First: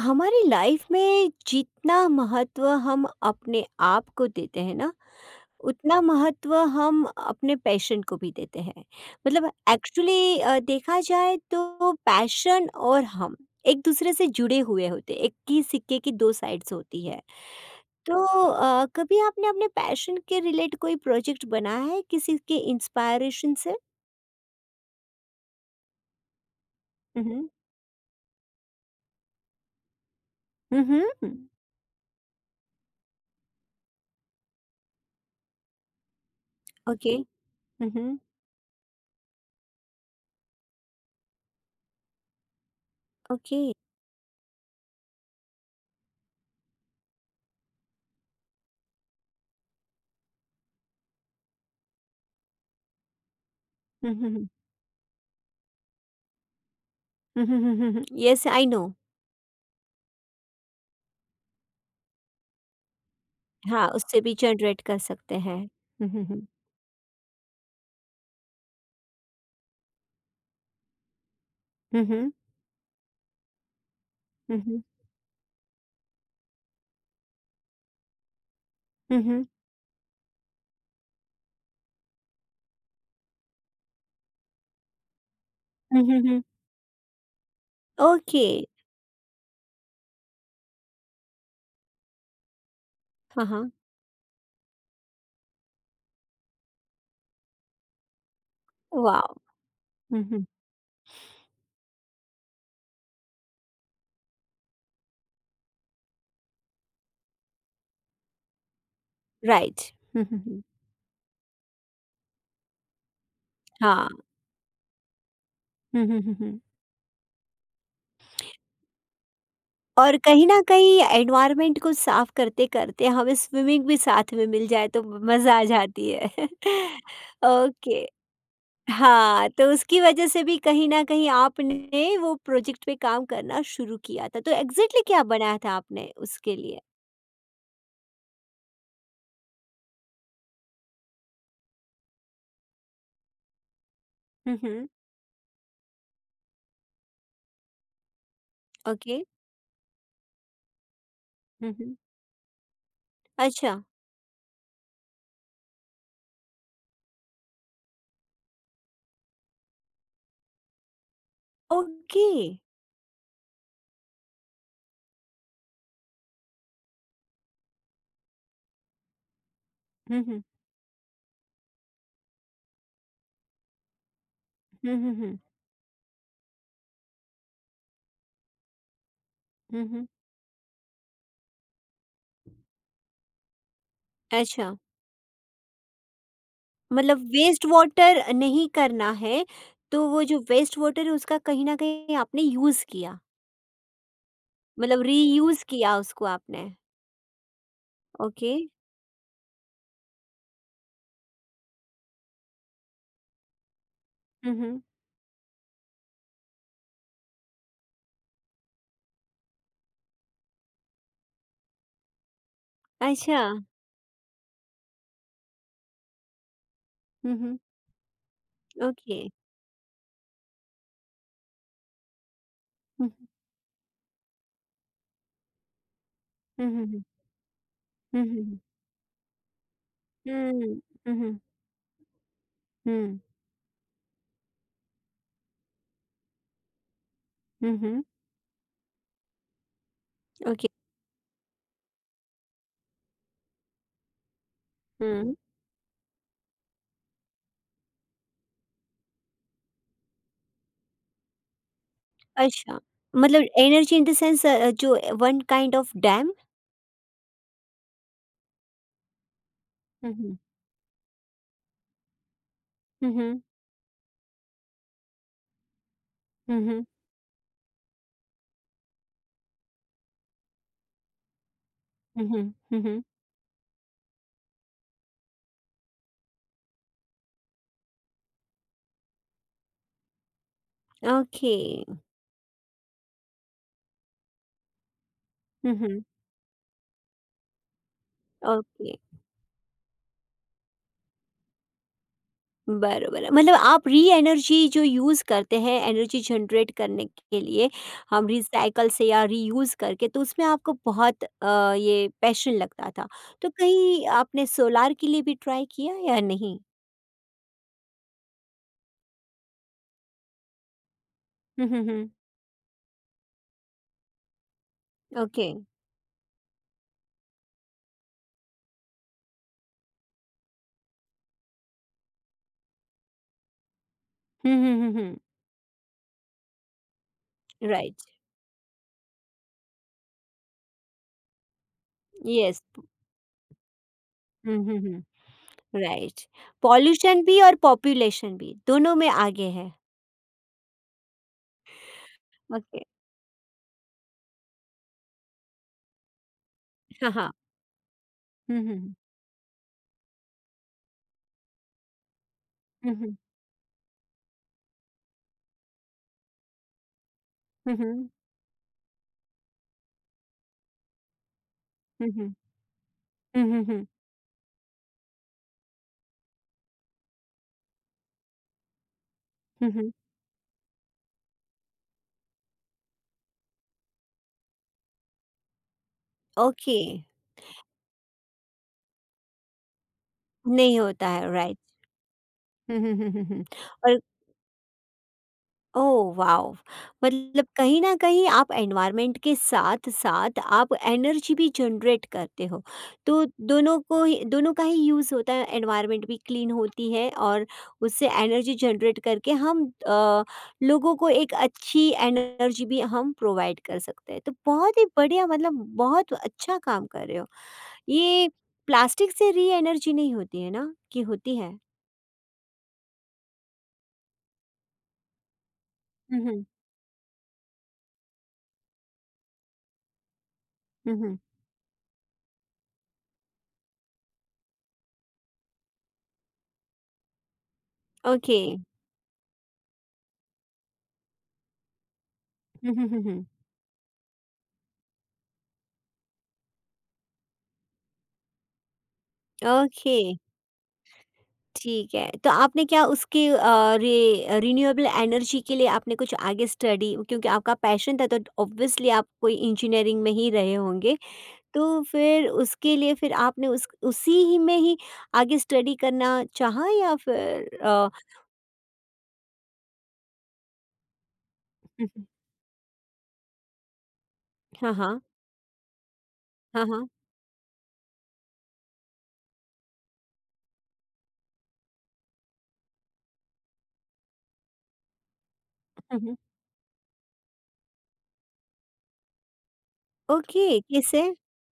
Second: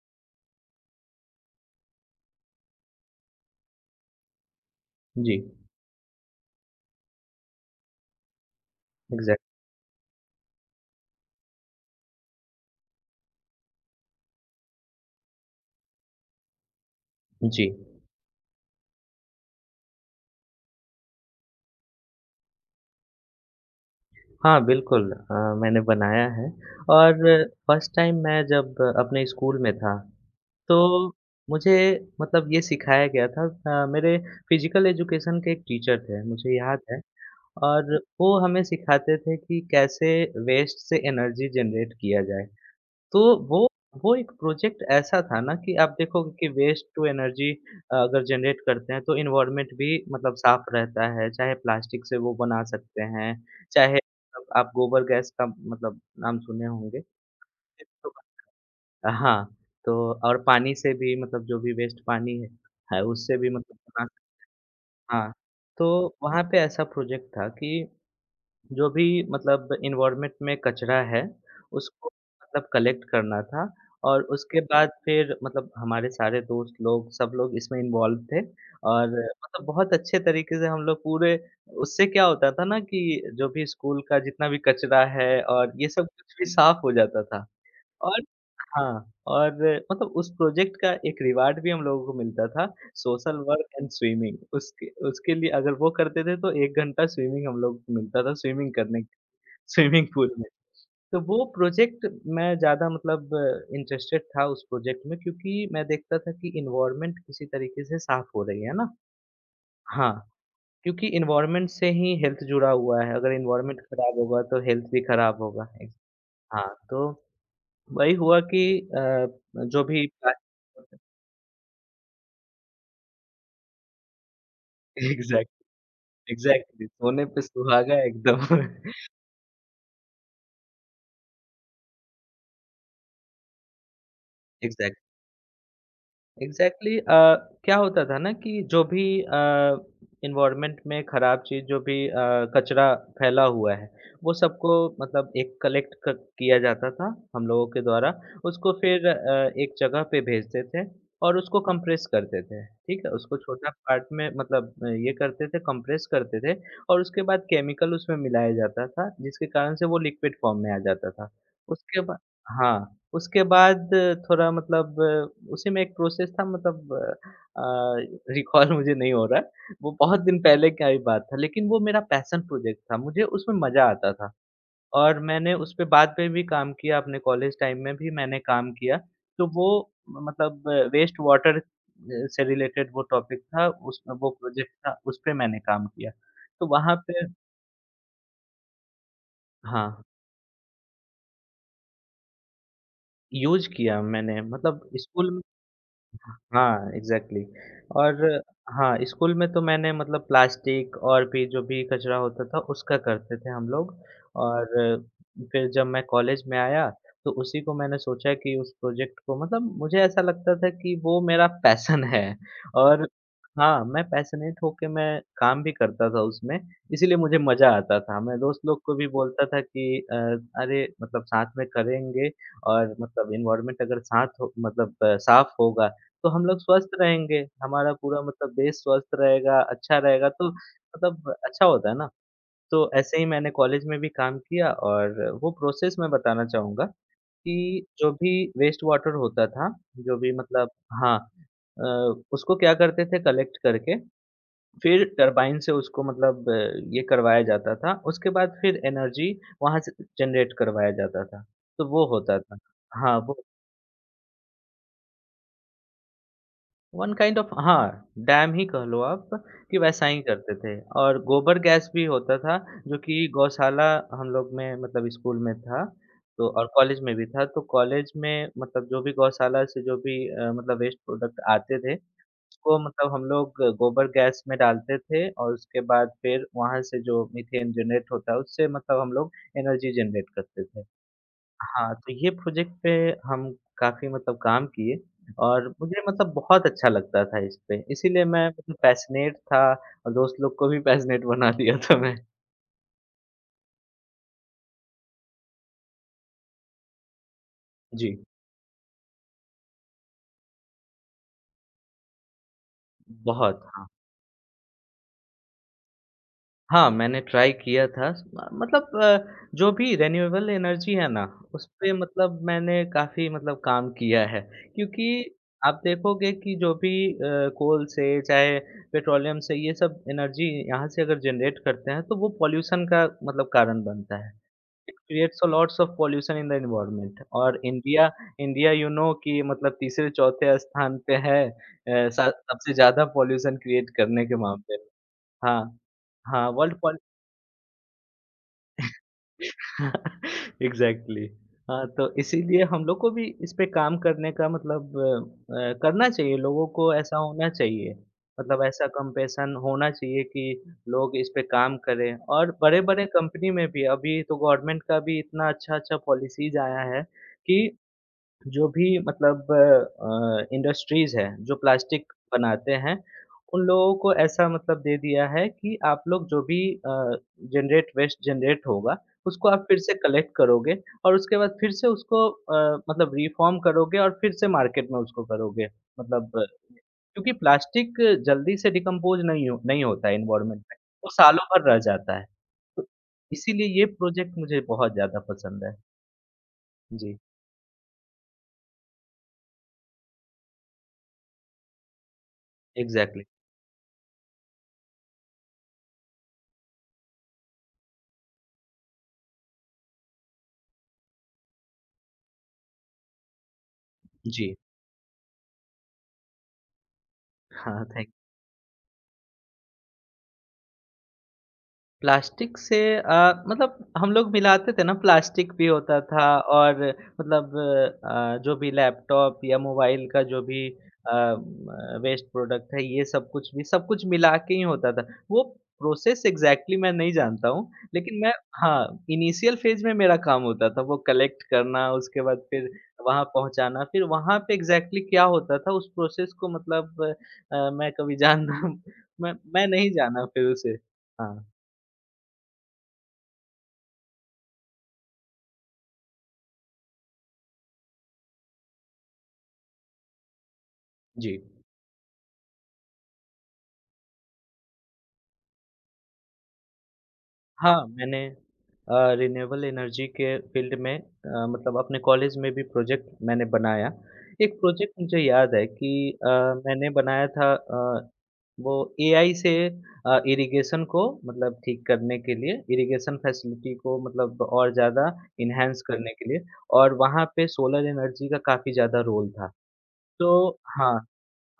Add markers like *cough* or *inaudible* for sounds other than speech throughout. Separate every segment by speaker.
Speaker 1: हमारी लाइफ में जितना महत्व हम अपने आप को देते हैं ना
Speaker 2: जी,
Speaker 1: उतना महत्व हम अपने पैशन को भी देते हैं।
Speaker 2: एग्ज़ैक्ट।
Speaker 1: मतलब एक्चुअली देखा जाए तो पैशन और हम एक दूसरे से जुड़े हुए होते हैं। एक ही सिक्के की दो साइड्स होती है।
Speaker 2: जी।
Speaker 1: तो कभी आपने अपने पैशन के रिलेट कोई प्रोजेक्ट बनाया है किसी के इंस्पायरेशन से?
Speaker 2: हाँ, बिल्कुल मैंने बनाया है। और
Speaker 1: हम्म।
Speaker 2: फर्स्ट टाइम मैं जब अपने स्कूल में था, तो
Speaker 1: हम्म।
Speaker 2: मुझे ये सिखाया गया था। मेरे फिज़िकल एजुकेशन के एक टीचर थे, मुझे याद है।
Speaker 1: ओके।
Speaker 2: और
Speaker 1: हम्म।
Speaker 2: वो हमें सिखाते थे कि कैसे वेस्ट से एनर्जी जनरेट किया जाए। तो
Speaker 1: ओके।
Speaker 2: वो वो एक प्रोजेक्ट ऐसा था ना कि आप देखोगे कि वेस्ट टू एनर्जी अगर जनरेट करते हैं तो एनवायरनमेंट भी मतलब साफ रहता है। चाहे प्लास्टिक से वो बना सकते हैं, चाहे मतलब
Speaker 1: हम्म।
Speaker 2: आप गोबर गैस का मतलब नाम सुने होंगे। तो
Speaker 1: यस आई नो।
Speaker 2: हाँ, तो और पानी से भी मतलब जो भी वेस्ट पानी है उससे भी मतलब
Speaker 1: हाँ,
Speaker 2: बना।
Speaker 1: उससे भी जनरेट कर
Speaker 2: हाँ,
Speaker 1: सकते हैं। हुँ,
Speaker 2: तो
Speaker 1: हुँ,
Speaker 2: वहाँ
Speaker 1: हुँ।
Speaker 2: पे ऐसा प्रोजेक्ट था कि जो भी मतलब एनवायरनमेंट में कचरा है,
Speaker 1: हुँ,
Speaker 2: उसको
Speaker 1: हुँ।
Speaker 2: मतलब कलेक्ट करना था। और
Speaker 1: हुँ,
Speaker 2: उसके
Speaker 1: हुँ।
Speaker 2: बाद फिर मतलब हमारे सारे दोस्त लोग, सब लोग इसमें इन्वॉल्व थे और
Speaker 1: हुँ, हुँ।
Speaker 2: मतलब बहुत अच्छे तरीके से हम लोग पूरे, उससे क्या होता था ना कि जो भी स्कूल का जितना भी कचरा है और ये
Speaker 1: हुँ,
Speaker 2: सब
Speaker 1: हुँ,
Speaker 2: कुछ
Speaker 1: हुँ।
Speaker 2: भी साफ हो जाता था। और
Speaker 1: ओके।
Speaker 2: हाँ, और मतलब उस प्रोजेक्ट का एक रिवार्ड भी हम लोगों को मिलता था, सोशल
Speaker 1: हाँ,
Speaker 2: वर्क
Speaker 1: हाँ।
Speaker 2: And swimming. उसके उसके लिए अगर वो करते थे तो 1 घंटा स्विमिंग हम लोग को मिलता था, स्विमिंग करने
Speaker 1: वॉव!
Speaker 2: स्विमिंग
Speaker 1: हुँ,
Speaker 2: पूल
Speaker 1: हुँ।
Speaker 2: में। तो वो प्रोजेक्ट मैं ज़्यादा मतलब इंटरेस्टेड था उस प्रोजेक्ट में, क्योंकि मैं देखता था कि एनवायरनमेंट किसी तरीके से साफ़ हो रही है ना?
Speaker 1: राइट।
Speaker 2: हाँ,
Speaker 1: हुँ, हुँ, हुँ।
Speaker 2: क्योंकि एनवायरनमेंट से ही हेल्थ जुड़ा हुआ है। अगर एनवायरनमेंट
Speaker 1: हाँ।
Speaker 2: खराब होगा तो हेल्थ भी खराब होगा। एक
Speaker 1: हुँ, हुँ, हुँ, हुँ।
Speaker 2: हाँ, तो वही हुआ कि अ, जो भी
Speaker 1: और कहीं न कहीं
Speaker 2: प्लास्टिक।
Speaker 1: एनवायरनमेंट को साफ करते-करते हमें स्विमिंग भी साथ में मिल जाए तो मज़ा आ
Speaker 2: एग्ज़ैक्ट।
Speaker 1: जाती है। *laughs*
Speaker 2: एग्ज़ैक्टली *laughs* सोने पे सुहागा
Speaker 1: ओके।
Speaker 2: एकदम। *laughs*
Speaker 1: हाँ, तो उसकी वज़ह से भी कहीं न कहीं आपने वो प्रोजेक्ट पे काम करना शुरू किया था। तो
Speaker 2: एग्ज़ैक्ट।
Speaker 1: एग्ज़ैक्टली क्या बनाया था आपने उसके लिए?
Speaker 2: एग्ज़ैक्टली। क्या होता था ना कि जो भी एनवायरनमेंट में ख़राब चीज़, जो भी कचरा फैला हुआ है, वो
Speaker 1: हुँ,
Speaker 2: सबको
Speaker 1: हुँ।
Speaker 2: मतलब एक कलेक्ट क किया जाता था हम लोगों के द्वारा। उसको फिर
Speaker 1: ओके।
Speaker 2: एक जगह पे भेजते थे और उसको
Speaker 1: हुँ, हुँ।
Speaker 2: कंप्रेस करते थे, ठीक है? उसको छोटा
Speaker 1: अच्छा।
Speaker 2: पार्ट में मतलब ये करते थे, कंप्रेस करते थे और उसके बाद केमिकल उसमें मिलाया जाता था, जिसके कारण से वो लिक्विड फॉर्म में आ जाता था। उसके बा
Speaker 1: ओके।
Speaker 2: हाँ, उसके बाद थोड़ा मतलब उसी में एक प्रोसेस था मतलब, रिकॉल *laughs* मुझे नहीं हो रहा है। वो बहुत
Speaker 1: हुँ,
Speaker 2: दिन
Speaker 1: हुँ।
Speaker 2: पहले का ही बात था, लेकिन वो मेरा पैशन प्रोजेक्ट था, मुझे उसमें मज़ा आता था।
Speaker 1: हुँ, हुँ,
Speaker 2: और
Speaker 1: हुँ।
Speaker 2: मैंने उस पे बाद में भी काम किया, अपने कॉलेज टाइम में भी मैंने काम किया। तो वो
Speaker 1: हुँ, हुँ।
Speaker 2: मतलब वेस्ट वाटर से रिलेटेड वो टॉपिक था, उस वो प्रोजेक्ट
Speaker 1: अच्छा,
Speaker 2: था, उस पे मैंने काम किया। तो वहाँ
Speaker 1: मतलब
Speaker 2: पे
Speaker 1: वेस्ट वाटर नहीं करना है,
Speaker 2: हाँ,
Speaker 1: तो वो जो वेस्ट वाटर है उसका कहीं न कहीं आपने यूज़ किया,
Speaker 2: यूज़ किया मैंने मतलब
Speaker 1: मतलब
Speaker 2: स्कूल।
Speaker 1: रीयूज़ किया उसको आपने।
Speaker 2: हाँ, एग्ज़ैक्टली। और
Speaker 1: ओके।
Speaker 2: हाँ, स्कूल में तो मैंने मतलब प्लास्टिक और भी जो भी कचरा होता था उसका करते थे हम लोग।
Speaker 1: हुँ,
Speaker 2: और
Speaker 1: हुँ।
Speaker 2: फिर जब मैं कॉलेज में आया तो उसी को मैंने सोचा कि उस प्रोजेक्ट को, मतलब मुझे ऐसा लगता था कि वो मेरा पैशन है। और
Speaker 1: अच्छा।
Speaker 2: हाँ, मैं पैशनेट होके मैं काम भी करता था उसमें, इसीलिए
Speaker 1: हुँ,
Speaker 2: मुझे
Speaker 1: हुँ।
Speaker 2: मज़ा आता था। मैं दोस्त लोग को भी
Speaker 1: ओके।
Speaker 2: बोलता था कि अरे मतलब साथ में करेंगे और
Speaker 1: हुँ, हुँ।
Speaker 2: मतलब एनवायरनमेंट अगर साथ हो मतलब साफ होगा तो हम लोग
Speaker 1: हुँ, हुँ,
Speaker 2: स्वस्थ
Speaker 1: हुँ।
Speaker 2: रहेंगे, हमारा पूरा
Speaker 1: हुँ, हुँ,
Speaker 2: मतलब
Speaker 1: हुँ।
Speaker 2: देश स्वस्थ रहेगा, अच्छा रहेगा तो
Speaker 1: हुँ, हुँ,
Speaker 2: मतलब
Speaker 1: हुँ।
Speaker 2: अच्छा होता है ना? तो ऐसे
Speaker 1: हुँ।
Speaker 2: ही मैंने कॉलेज में भी काम किया और वो प्रोसेस मैं बताना चाहूँगा
Speaker 1: हुँ,
Speaker 2: कि
Speaker 1: हुँ।
Speaker 2: जो भी वेस्ट वाटर होता था, जो भी
Speaker 1: ओके।
Speaker 2: मतलब हाँ अ, उसको क्या करते थे, कलेक्ट करके फिर
Speaker 1: हुँ।
Speaker 2: टरबाइन से उसको मतलब ये करवाया जाता था, उसके बाद फिर एनर्जी वहाँ से जनरेट करवाया जाता था, तो वो होता था।
Speaker 1: अच्छा,
Speaker 2: हाँ, वो
Speaker 1: मतलब एनर्जी इन द सेंस जो one kind of dam?
Speaker 2: One kind of हाँ, डैम ही कह लो आप कि वैसा
Speaker 1: हुँ,
Speaker 2: ही
Speaker 1: हुँ।
Speaker 2: करते थे। और गोबर गैस भी होता था, जो
Speaker 1: हुँ,
Speaker 2: कि
Speaker 1: हुँ।
Speaker 2: गौशाला हम लोग में मतलब स्कूल में था, तो
Speaker 1: हुँ,
Speaker 2: और
Speaker 1: हुँ।
Speaker 2: कॉलेज में भी था। तो कॉलेज में मतलब जो भी गौशाला से जो भी मतलब वेस्ट प्रोडक्ट आते थे,
Speaker 1: हुँ, हुँ।
Speaker 2: उसको
Speaker 1: हुँ, हुँ।
Speaker 2: मतलब हम लोग गोबर गैस में डालते थे और उसके बाद फिर वहाँ से जो मीथेन जनरेट होता है उससे मतलब हम लोग एनर्जी जनरेट करते थे।
Speaker 1: ओके।
Speaker 2: हाँ, तो ये प्रोजेक्ट पे हम काफ़ी मतलब काम किए और
Speaker 1: हं, हं।
Speaker 2: मुझे मतलब बहुत अच्छा लगता था इस पे, इसीलिए मैं मतलब
Speaker 1: ओके।
Speaker 2: पैशनेट था। और दोस्त लोग को भी पैशनेट बना दिया था मैं।
Speaker 1: बरोबर। मतलब आप री-एनर्जी जो यूज़ करते हैं, एनर्जी जनरेट करने के लिए,
Speaker 2: जी,
Speaker 1: हम रिसाइकल से या रीयूज़ करके, तो उसमें आपको बहुत ये पैशन लगता था। तो
Speaker 2: बहुत, हाँ।
Speaker 1: कहीं आपने सोलार के लिए भी ट्राई किया या नहीं?
Speaker 2: हाँ, मैंने ट्राई किया था, म मतलब जो भी रिन्यूएबल एनर्जी है ना,
Speaker 1: हुँ, हुँ,
Speaker 2: उसपे
Speaker 1: हुँ।
Speaker 2: मतलब मैंने काफ़ी मतलब काम किया है। क्योंकि
Speaker 1: ओके।
Speaker 2: आप देखोगे कि जो भी कोल से चाहे पेट्रोलियम से ये सब एनर्जी यहाँ से अगर जनरेट करते हैं, तो वो पॉल्यूशन का मतलब कारण बनता है।
Speaker 1: हुँ, हुँ, हुँ,
Speaker 2: इट
Speaker 1: हुँ।
Speaker 2: Creates a lots of pollution in the environment. और
Speaker 1: right.
Speaker 2: India India you know कि मतलब तीसरे-चौथे स्थान पे है, अ, सा
Speaker 1: येस।
Speaker 2: सबसे ज़्यादा पॉल्यूशन क्रिएट करने के
Speaker 1: हुँ,
Speaker 2: मामले
Speaker 1: हुँ,
Speaker 2: में।
Speaker 1: हुँ।
Speaker 2: हाँ,
Speaker 1: राइट।
Speaker 2: हाँ, वर्ल्ड पॉ
Speaker 1: पॉल्यूशन भी और पॉपुलेशन भी, दोनों में आगे है।
Speaker 2: *laughs* एग्ज़ैक्टली। हाँ, तो इसीलिए
Speaker 1: ओके।
Speaker 2: हम लोग को भी इस पे काम करने का मतलब करना चाहिए, लोगों को
Speaker 1: हाँ,
Speaker 2: ऐसा
Speaker 1: हाँ।
Speaker 2: होना चाहिए।
Speaker 1: हुँ,
Speaker 2: मतलब
Speaker 1: हुँ,
Speaker 2: ऐसा
Speaker 1: हुँ।
Speaker 2: कंपेशन होना चाहिए कि लोग इस पे काम करें। और
Speaker 1: हुँ,
Speaker 2: बड़े-बड़े
Speaker 1: हुँ।
Speaker 2: कंपनी में भी अभी तो गवर्नमेंट का भी इतना अच्छा-अच्छा पॉलिसीज़ आया है कि
Speaker 1: हुँ, हुँ।
Speaker 2: जो भी मतलब इंडस्ट्रीज़ है, जो
Speaker 1: हुँ,
Speaker 2: प्लास्टिक
Speaker 1: हुँ।
Speaker 2: बनाते हैं,
Speaker 1: हुँ,
Speaker 2: उन
Speaker 1: हुँ, हुँ।
Speaker 2: लोगों को ऐसा मतलब दे दिया है कि आप लोग जो भी जनरेट वेस्ट जनरेट होगा, उसको आप
Speaker 1: हुँ,
Speaker 2: फिर
Speaker 1: हुँ।
Speaker 2: से कलेक्ट करोगे और उसके बाद फिर से उसको मतलब रिफ़ॉर्म करोगे और फिर से मार्केट में उसको करोगे। मतलब
Speaker 1: ओके।
Speaker 2: क्योंकि प्लास्टिक जल्दी से डिकम्पोज़ नहीं होता है एनवायरनमेंट में,
Speaker 1: नहीं होता
Speaker 2: वो
Speaker 1: है,
Speaker 2: सालों
Speaker 1: राइट।
Speaker 2: भर रह जाता है।
Speaker 1: हुँ,
Speaker 2: तो
Speaker 1: हुँ, हुँ, हुँ, हुँ।
Speaker 2: इसीलिए ये
Speaker 1: और
Speaker 2: प्रोजेक्ट मुझे बहुत ज़्यादा पसंद है।
Speaker 1: Oh wow!
Speaker 2: जी,
Speaker 1: मतलब कहीं न कहीं आप एनवायरनमेंट के साथ-साथ आप एनर्जी भी जनरेट करते हो।
Speaker 2: एग्ज़ैक्टली।
Speaker 1: तो दोनों को ही दोनों का ही यूज़ होता है, एनवायरनमेंट भी क्लीन होती है और उससे एनर्जी जनरेट करके हम लोगों को एक अच्छी एनर्जी भी हम प्रोवाइड कर सकते हैं। तो
Speaker 2: जी।
Speaker 1: बहुत ही बढ़िया, मतलब बहुत अच्छा काम कर रहे हो।
Speaker 2: हाँ, थैंक।
Speaker 1: ये प्लास्टिक से री एनर्जी नहीं होती है ना, कि होती है?
Speaker 2: प्लास्टिक से मतलब हम लोग मिलाते थे ना, प्लास्टिक भी होता
Speaker 1: हुँ,
Speaker 2: था
Speaker 1: हुँ।
Speaker 2: और मतलब जो भी लैपटॉप या मोबाइल का जो भी
Speaker 1: हुँ, हुँ।
Speaker 2: वेस्ट प्रोडक्ट है, ये सब कुछ भी सब कुछ मिला के ही होता था। वो प्रोसेस एग्जैक्टली exactly मैं नहीं जानता हूँ, लेकिन मैं
Speaker 1: ओके।
Speaker 2: हाँ इनिशियल फेज में मेरा काम होता था वो कलेक्ट करना, उसके बाद फिर
Speaker 1: हुँ, हुँ, हुँ,
Speaker 2: वहाँ
Speaker 1: हुँ।
Speaker 2: पहुँचाना, फिर वहाँ पे एग्जैक्टली exactly क्या होता था उस प्रोसेस को मतलब मैं कभी जानना *laughs* मैं नहीं
Speaker 1: ओके,
Speaker 2: जाना फिर उसे। हाँ
Speaker 1: ठीक है। तो आपने क्या उसके अ, रे रिन्यूएबल एनर्जी के लिए आपने कुछ आगे स्टडी, क्योंकि आपका पैशन था तो ऑब्वियसली आप कोई इंजीनियरिंग में ही रहे होंगे।
Speaker 2: जी।
Speaker 1: तो फिर उसके लिए फिर आपने उस उसी ही में ही आगे स्टडी करना चाहा या फिर
Speaker 2: हाँ, मैंने रिन्यूएबल एनर्जी के फ़ील्ड में मतलब
Speaker 1: हुँ,
Speaker 2: अपने
Speaker 1: हुँ।
Speaker 2: कॉलेज में भी प्रोजेक्ट मैंने बनाया। एक
Speaker 1: हाँ,
Speaker 2: प्रोजेक्ट
Speaker 1: हाँ।
Speaker 2: मुझे याद है कि अ,
Speaker 1: हाँ, हाँ।
Speaker 2: मैंने बनाया था, वो एआई से इरिगेशन को मतलब ठीक करने के लिए, इरिगेशन फैसिलिटी को मतलब और ज़्यादा एनहांस
Speaker 1: हुँ,
Speaker 2: करने
Speaker 1: हुँ।
Speaker 2: के लिए। और वहाँ पे सोलर एनर्जी का काफ़ी ज़्यादा रोल था। तो
Speaker 1: ओके,
Speaker 2: हाँ,
Speaker 1: कैसे?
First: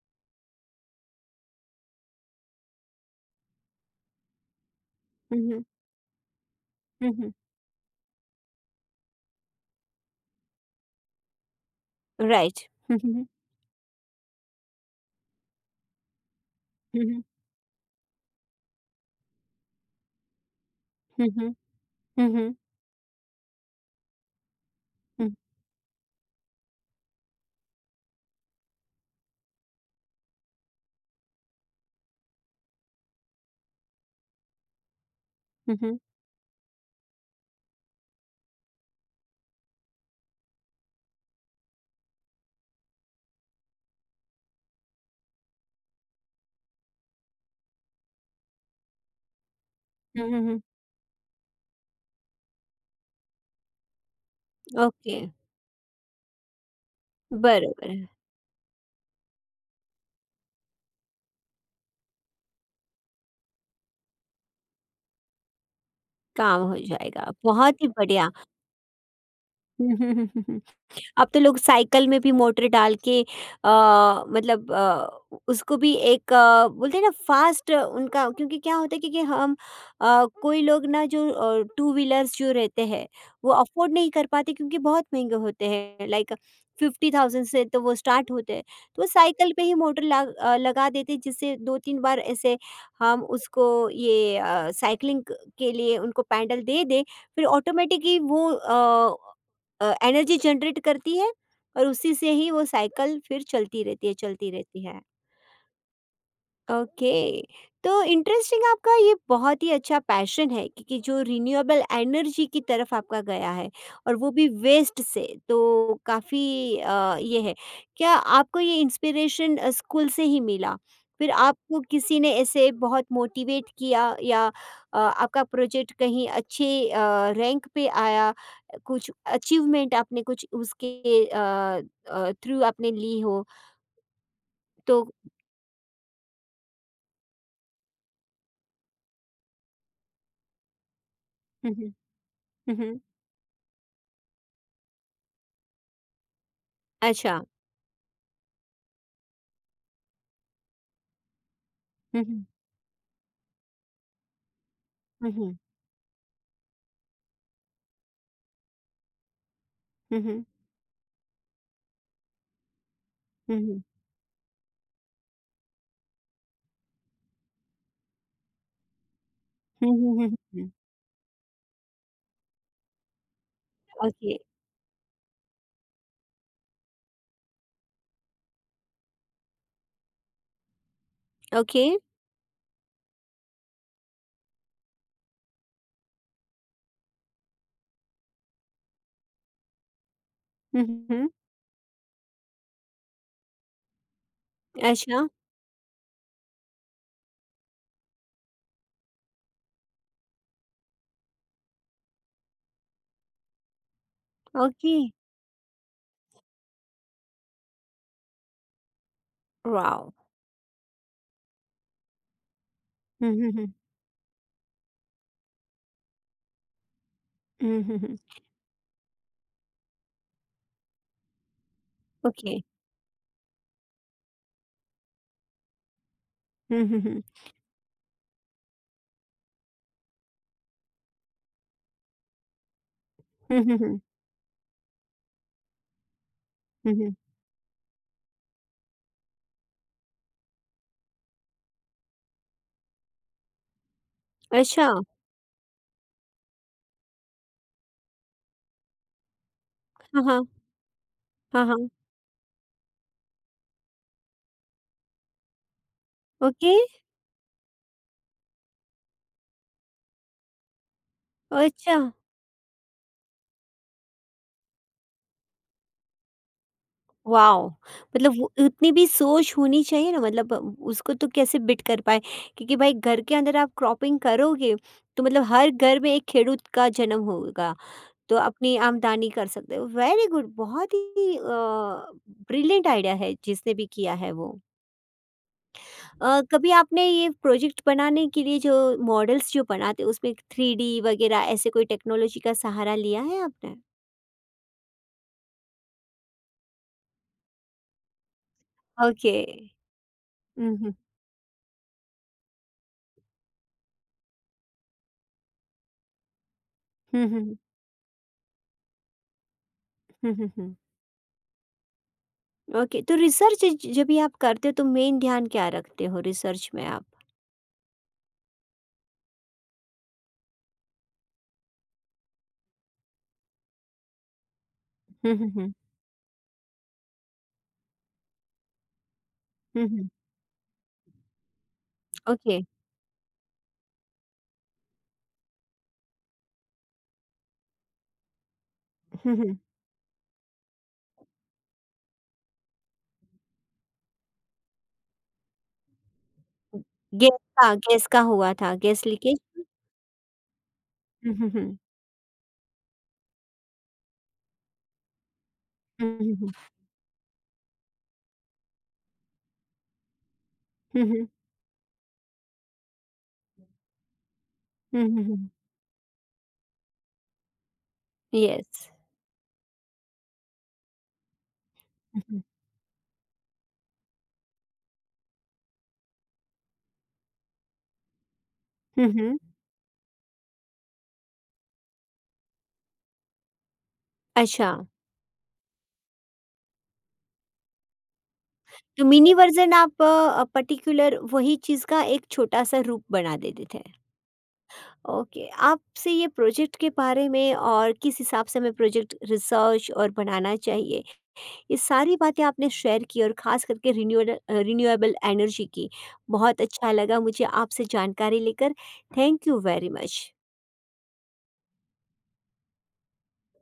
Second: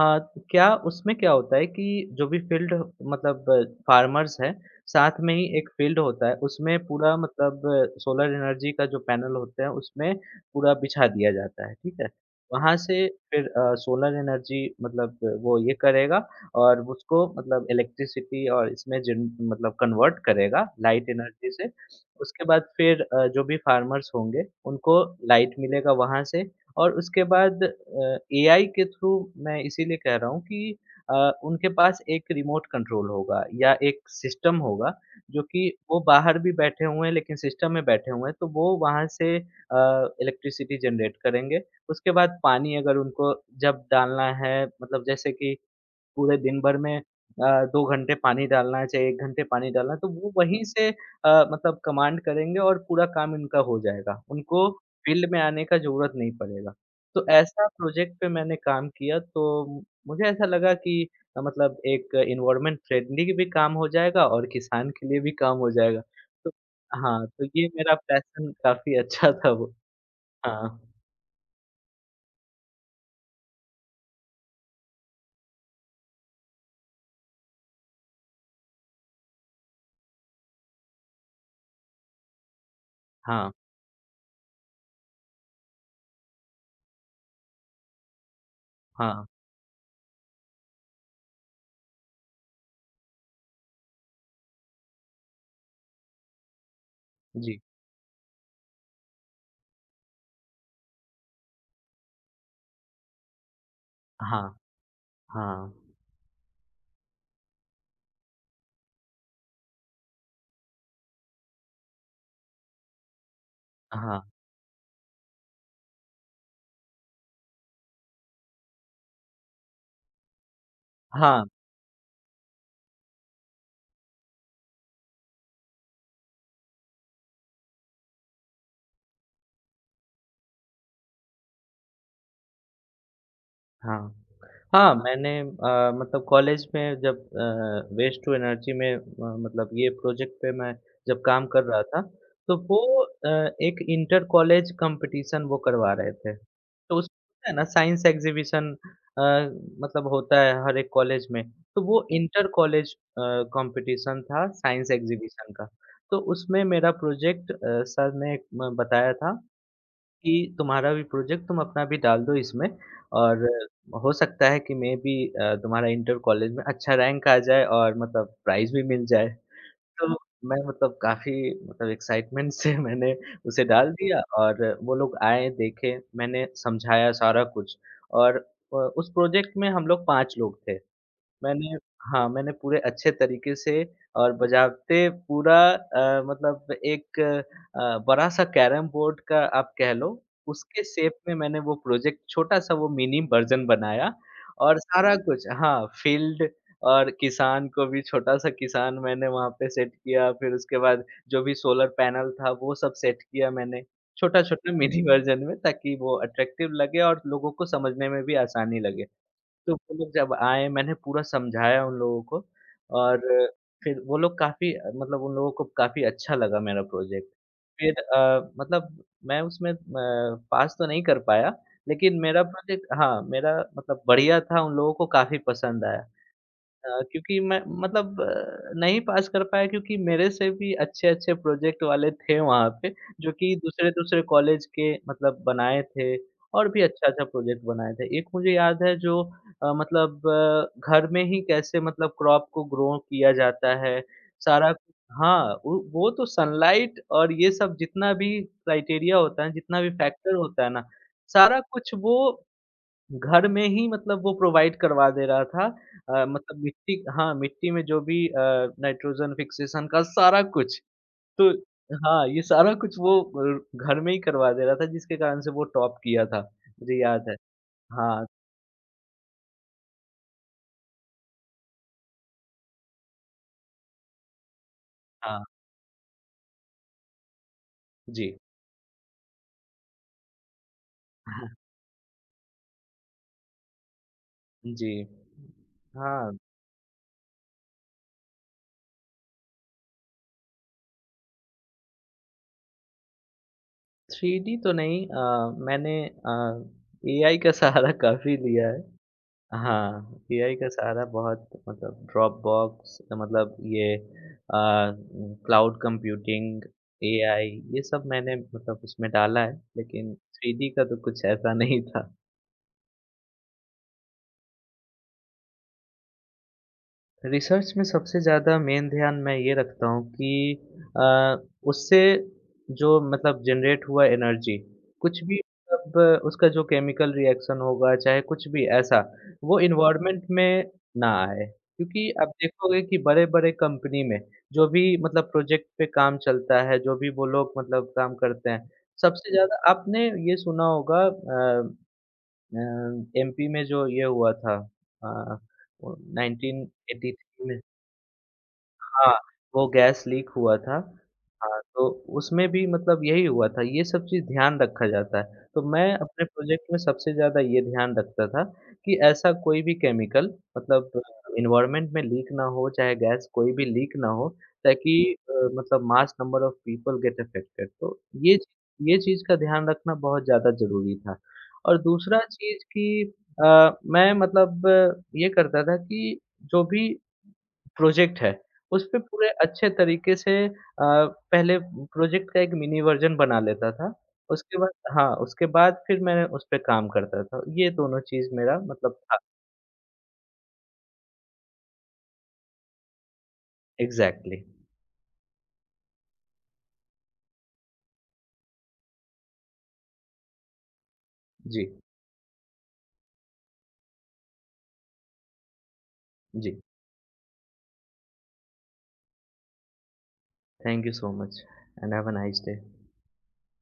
Speaker 2: हाँ, तो क्या उसमें क्या होता है कि जो भी फ़ील्ड मतलब फ़ार्मर्स हैं, साथ में
Speaker 1: हुँ,
Speaker 2: ही
Speaker 1: हुँ।
Speaker 2: एक फ़ील्ड होता है, उसमें
Speaker 1: हुँ,
Speaker 2: पूरा
Speaker 1: हुँ।
Speaker 2: मतलब सोलर एनर्जी का जो पैनल होते हैं, उसमें पूरा बिछा दिया जाता है, ठीक है?
Speaker 1: राइट।
Speaker 2: वहाँ
Speaker 1: हुँ,
Speaker 2: से
Speaker 1: हुँ, हुँ।
Speaker 2: फिर सोलर एनर्जी मतलब वो ये करेगा और
Speaker 1: हुँ, हुँ।
Speaker 2: उसको मतलब इलेक्ट्रिसिटी और इसमें जिन मतलब कन्वर्ट करेगा लाइट
Speaker 1: हुँ,
Speaker 2: एनर्जी से। उसके
Speaker 1: हुँ।
Speaker 2: बाद फिर जो भी फ़ार्मर्स होंगे, उनको
Speaker 1: हुँ, हुँ।
Speaker 2: लाइट मिलेगा वहाँ से। और उसके बाद एआई के थ्रू, मैं इसीलिए कह रहा हूँ कि उनके पास एक रिमोट कंट्रोल होगा या एक सिस्टम होगा, जो कि
Speaker 1: हुँ, हुँ, हुँ।
Speaker 2: वो बाहर भी बैठे हुए हैं लेकिन सिस्टम में बैठे हुए हैं, तो वो वहाँ से इलेक्ट्रिसिटी जनरेट करेंगे। उसके बाद पानी अगर उनको जब डालना है मतलब जैसे कि पूरे दिन भर में अ, 2 घंटे पानी डालना है, चाहे 1 घंटे पानी डालना है, तो
Speaker 1: हुँ,
Speaker 2: वो
Speaker 1: हुँ, हुँ।
Speaker 2: वहीं से मतलब कमांड करेंगे और पूरा काम इनका हो जाएगा। उनको
Speaker 1: ओके।
Speaker 2: फील्ड में आने का ज़रूरत नहीं पड़ेगा। तो
Speaker 1: बरोबर,
Speaker 2: ऐसा प्रोजेक्ट पे मैंने काम किया। तो मुझे ऐसा लगा कि मतलब एक एनवायरनमेंट फ्रेंडली भी काम हो जाएगा और किसान के लिए भी काम हो जाएगा। तो
Speaker 1: काम हो
Speaker 2: हाँ,
Speaker 1: जाएगा,
Speaker 2: तो ये
Speaker 1: बहुत ही
Speaker 2: मेरा
Speaker 1: बढ़िया।
Speaker 2: पैशन काफ़ी अच्छा था वो।
Speaker 1: *laughs* हम्म।
Speaker 2: हाँ,
Speaker 1: अब तो लोग साइकिल में भी मोटर डाल के अ, मतलब अ, उसको भी एक बोलते हैं ना फास्ट उनका, क्योंकि क्या होता है कि, हम कोई लोग ना जो टू व्हीलर्स जो रहते हैं
Speaker 2: हाँ,
Speaker 1: वो अफोर्ड नहीं कर पाते क्योंकि बहुत महंगे होते हैं, लाइक 50,000 से तो वो स्टार्ट होते हैं। तो वो
Speaker 2: हाँ,
Speaker 1: साइकिल पे ही मोटर लगा देते हैं, जिससे दो तीन बार ऐसे हम उसको ये साइकिलिंग के लिए उनको पैडल दे दे, फिर
Speaker 2: जी।
Speaker 1: ऑटोमेटिकली वो एनर्जी जनरेट करती है और उसी से ही वो साइकिल फिर चलती रहती है, चलती
Speaker 2: हाँ,
Speaker 1: रहती है।
Speaker 2: हाँ,
Speaker 1: ओके, तो इंटरेस्टिंग, आपका ये बहुत ही अच्छा पैशन है क्योंकि जो रिन्यूएबल एनर्जी की तरफ आपका गया है और
Speaker 2: हाँ,
Speaker 1: वो भी वेस्ट से तो काफ़ी। ये है क्या, आपको ये इंस्पिरेशन स्कूल से ही मिला, फिर
Speaker 2: हाँ।
Speaker 1: आपको किसी ने ऐसे बहुत मोटिवेट किया, या आपका प्रोजेक्ट कहीं अच्छे रैंक पे आया, कुछ अचीवमेंट आपने कुछ उसके थ्रू आपने ली हो?
Speaker 2: हाँ। हाँ,
Speaker 1: तो
Speaker 2: मैंने मतलब कॉलेज में जब वेस्ट टू एनर्जी में म मतलब ये प्रोजेक्ट पे मैं जब काम कर
Speaker 1: हम्म,
Speaker 2: रहा
Speaker 1: हम्म,
Speaker 2: था, तो
Speaker 1: हम्म,
Speaker 2: वो एक इंटर कॉलेज कॉम्पिटिशन वो करवा रहे थे। तो उसमें
Speaker 1: अच्छा।
Speaker 2: होता है ना साइंस एग्ज़िबिशन, अ, मतलब होता है हर एक कॉलेज में, तो वो इंटर कॉलेज कॉम्पिटिशन था साइंस एग्ज़िबिशन
Speaker 1: Mhm.
Speaker 2: का। तो उसमें मेरा प्रोजेक्ट सर ने म बताया था
Speaker 1: Mhm.
Speaker 2: कि तुम्हारा भी प्रोजेक्ट तुम अपना भी डाल दो इसमें और
Speaker 1: Mhm.
Speaker 2: हो सकता है कि मैं भी तुम्हारा इंटर कॉलेज में अच्छा रैंक आ जाए और मतलब प्राइज़ भी मिल जाए।
Speaker 1: Mhm,
Speaker 2: तो
Speaker 1: mhm, mhm,
Speaker 2: मैं
Speaker 1: mhm.
Speaker 2: मतलब काफ़ी मतलब एक्साइटमेंट से *laughs* मैंने उसे डाल दिया
Speaker 1: Okay.
Speaker 2: और वो लोग आए, देखे, मैंने समझाया सारा कुछ। और उस प्रोजेक्ट में हम लोग 5 लोग थे। मैंने
Speaker 1: Okay.
Speaker 2: हाँ, मैंने पूरे अच्छे तरीके से और बजाते पूरा मतलब एक बड़ा-सा कैरम बोर्ड का आप कह लो, उसके शेप
Speaker 1: Mhm.
Speaker 2: में मैंने वो प्रोजेक्ट छोटा-सा वो मिनी वर्ज़न बनाया और सारा
Speaker 1: अच्छा,
Speaker 2: कुछ हाँ, फील्ड और किसान को भी छोटा-सा किसान मैंने वहाँ पे सेट किया, फिर उसके बाद जो भी सोलर पैनल था, वो सब सेट किया मैंने, छोटा-छोटा
Speaker 1: ओके,
Speaker 2: मिनी वर्ज़न में, ताकि वो अट्रैक्टिव लगे और लोगों को समझने में भी आसानी लगे। तो वो लोग
Speaker 1: वॉव!
Speaker 2: जब आए मैंने पूरा समझाया उन लोगों को। और
Speaker 1: हुँ, हुँ, हुँ।
Speaker 2: फिर वो लोग काफ़ी मतलब उन लोगों को काफ़ी अच्छा लगा मेरा प्रोजेक्ट।
Speaker 1: हुँ,
Speaker 2: फिर
Speaker 1: हुँ, हुँ।
Speaker 2: मतलब मैं उसमें पास तो नहीं कर पाया, लेकिन मेरा
Speaker 1: ओके।
Speaker 2: प्रोजेक्ट हाँ, मेरा मतलब बढ़िया था, उन लोगों को काफ़ी पसंद आया।
Speaker 1: हुँ, हुँ, हुँ।
Speaker 2: क्योंकि मैं मतलब नहीं पास कर पाया, क्योंकि मेरे से भी अच्छे-अच्छे प्रोजेक्ट वाले थे वहाँ पे, जो कि
Speaker 1: हुँ, हुँ, हुँ।
Speaker 2: दूसरे-दूसरे कॉलेज के मतलब बनाए थे और भी
Speaker 1: हुँ, हुँ।
Speaker 2: अच्छा-अच्छा प्रोजेक्ट बनाए थे। एक मुझे याद है जो घर में ही कैसे मतलब क्रॉप को ग्रो किया जाता है, सारा
Speaker 1: अच्छा,
Speaker 2: हाँ, वो तो सनलाइट और ये सब जितना भी क्राइटेरिया होता है, जितना भी
Speaker 1: हाँ,
Speaker 2: फैक्टर
Speaker 1: हाँ।
Speaker 2: होता है ना, सारा
Speaker 1: हाँ, हाँ।
Speaker 2: कुछ वो घर में ही मतलब वो प्रोवाइड करवा दे रहा था। मतलब
Speaker 1: ओके,
Speaker 2: मिट्टी हाँ, मिट्टी में जो भी नाइट्रोजन फिक्सेशन का सारा कुछ। तो
Speaker 1: अच्छा,
Speaker 2: हाँ, ये सारा कुछ वो घर में ही करवा दे रहा था, जिसके कारण से वो टॉप किया था। मुझे याद है।
Speaker 1: वॉव!
Speaker 2: हाँ,
Speaker 1: मतलब वो उतनी भी सोच होनी चाहिए ना, मतलब उसको तो कैसे बिट कर पाए, क्योंकि भाई घर के अंदर आप क्रॉपिंग करोगे तो
Speaker 2: हाँ।
Speaker 1: मतलब हर घर में एक खेडूत का जन्म होगा।
Speaker 2: जी।
Speaker 1: तो अपनी आमदनी कर सकते हो। वेरी गुड, बहुत ही
Speaker 2: *laughs*
Speaker 1: ब्रिलियंट आइडिया है जिसने भी किया है वो।
Speaker 2: जी। हाँ,
Speaker 1: कभी आपने ये प्रोजेक्ट बनाने के लिए जो मॉडल्स जो बनाते उसमें 3D वगैरह ऐसे कोई टेक्नोलॉजी का सहारा लिया है आपने?
Speaker 2: 3D तो नहीं मैंने एआई का सहारा काफ़ी लिया है।
Speaker 1: ओके।
Speaker 2: हाँ, एआई का
Speaker 1: हम्म। हम्म।
Speaker 2: सहारा बहुत मतलब ड्रॉपबॉक्स मतलब ये क्लाउड कंप्यूटिंग, एआई,
Speaker 1: हम्म।
Speaker 2: ये सब मैंने मतलब उसमें डाला है, लेकिन
Speaker 1: हम्म।
Speaker 2: थ्रीडी
Speaker 1: हम्म।
Speaker 2: का तो कुछ ऐसा नहीं था।
Speaker 1: ओके, तो रिसर्च जब भी आप करते हो तो मेन ध्यान क्या रखते हो रिसर्च में आप?
Speaker 2: रिसर्च में सबसे ज़्यादा मेन ध्यान मैं ये रखता हूँ कि अ, उससे जो मतलब जनरेट हुआ एनर्जी कुछ
Speaker 1: हम्म।
Speaker 2: भी
Speaker 1: हम्म।
Speaker 2: मतलब उसका जो केमिकल रिएक्शन होगा, चाहे कुछ भी ऐसा, वो
Speaker 1: हम्म। हम्म।
Speaker 2: इन्वायरमेंट में ना आए, क्योंकि आप
Speaker 1: ओके।
Speaker 2: देखोगे कि बड़े-बड़े कंपनी में जो भी मतलब प्रोजेक्ट पे काम चलता है, जो भी वो लोग मतलब काम करते हैं, सबसे
Speaker 1: हम्म। हम्म।
Speaker 2: ज़्यादा आपने ये सुना होगा अ, एमपी में जो ये हुआ था अ,
Speaker 1: गैस
Speaker 2: 1983 में।
Speaker 1: का, गैस का हुआ था, गैस
Speaker 2: हाँ,
Speaker 1: लीकेज।
Speaker 2: वो गैस लीक हुआ था।
Speaker 1: हम्म। हम्म।
Speaker 2: हाँ,
Speaker 1: हम्म।
Speaker 2: तो उसमें भी मतलब यही हुआ था, ये सब चीज़ ध्यान रखा जाता है। तो मैं अपने
Speaker 1: हम्म।
Speaker 2: प्रोजेक्ट में सबसे ज़्यादा ये ध्यान रखता था कि ऐसा कोई भी केमिकल मतलब
Speaker 1: हम्म। हम्म।
Speaker 2: एनवायरनमेंट में लीक ना हो, चाहे गैस कोई भी लीक ना हो,
Speaker 1: हुँ,
Speaker 2: ताकि
Speaker 1: हुँ, हुँ।
Speaker 2: मतलब mass number of people get affected. तो ये च
Speaker 1: यस।
Speaker 2: ये चीज़ का ध्यान रखना बहुत ज़्यादा ज़रूरी था। और दूसरा
Speaker 1: हुँ, हुँ।
Speaker 2: चीज़ कि मैं मतलब ये करता था कि जो भी प्रोजेक्ट है, उसपे
Speaker 1: हुँ,
Speaker 2: पूरे
Speaker 1: हुँ।
Speaker 2: अच्छे तरीके से पहले प्रोजेक्ट का एक मिनी वर्ज़न बना लेता था। उसके
Speaker 1: अच्छा,
Speaker 2: बाद हाँ, उसके बाद फिर मैं उसपे काम करता था। ये दोनों चीज़ मेरा मतलब
Speaker 1: तो
Speaker 2: था।
Speaker 1: मिनी वर्ज़न आप पर्टिक्युलर वही चीज़ का एक छोटा-सा रूप बना देते थे।
Speaker 2: एग्ज़ैक्टली।
Speaker 1: ओके, आपसे ये प्रोजेक्ट के बारे में और किस हिसाब से हमें प्रोजेक्ट रिसर्च और बनाना चाहिए,
Speaker 2: जी,
Speaker 1: ये सारी बातें आपने शेयर की और ख़ास करके रिन्यूएबल एनर्जी की।
Speaker 2: जी।
Speaker 1: बहुत अच्छा लगा मुझे आपसे जानकारी लेकर। Thank you very much.
Speaker 2: Thank you so much and have a nice day.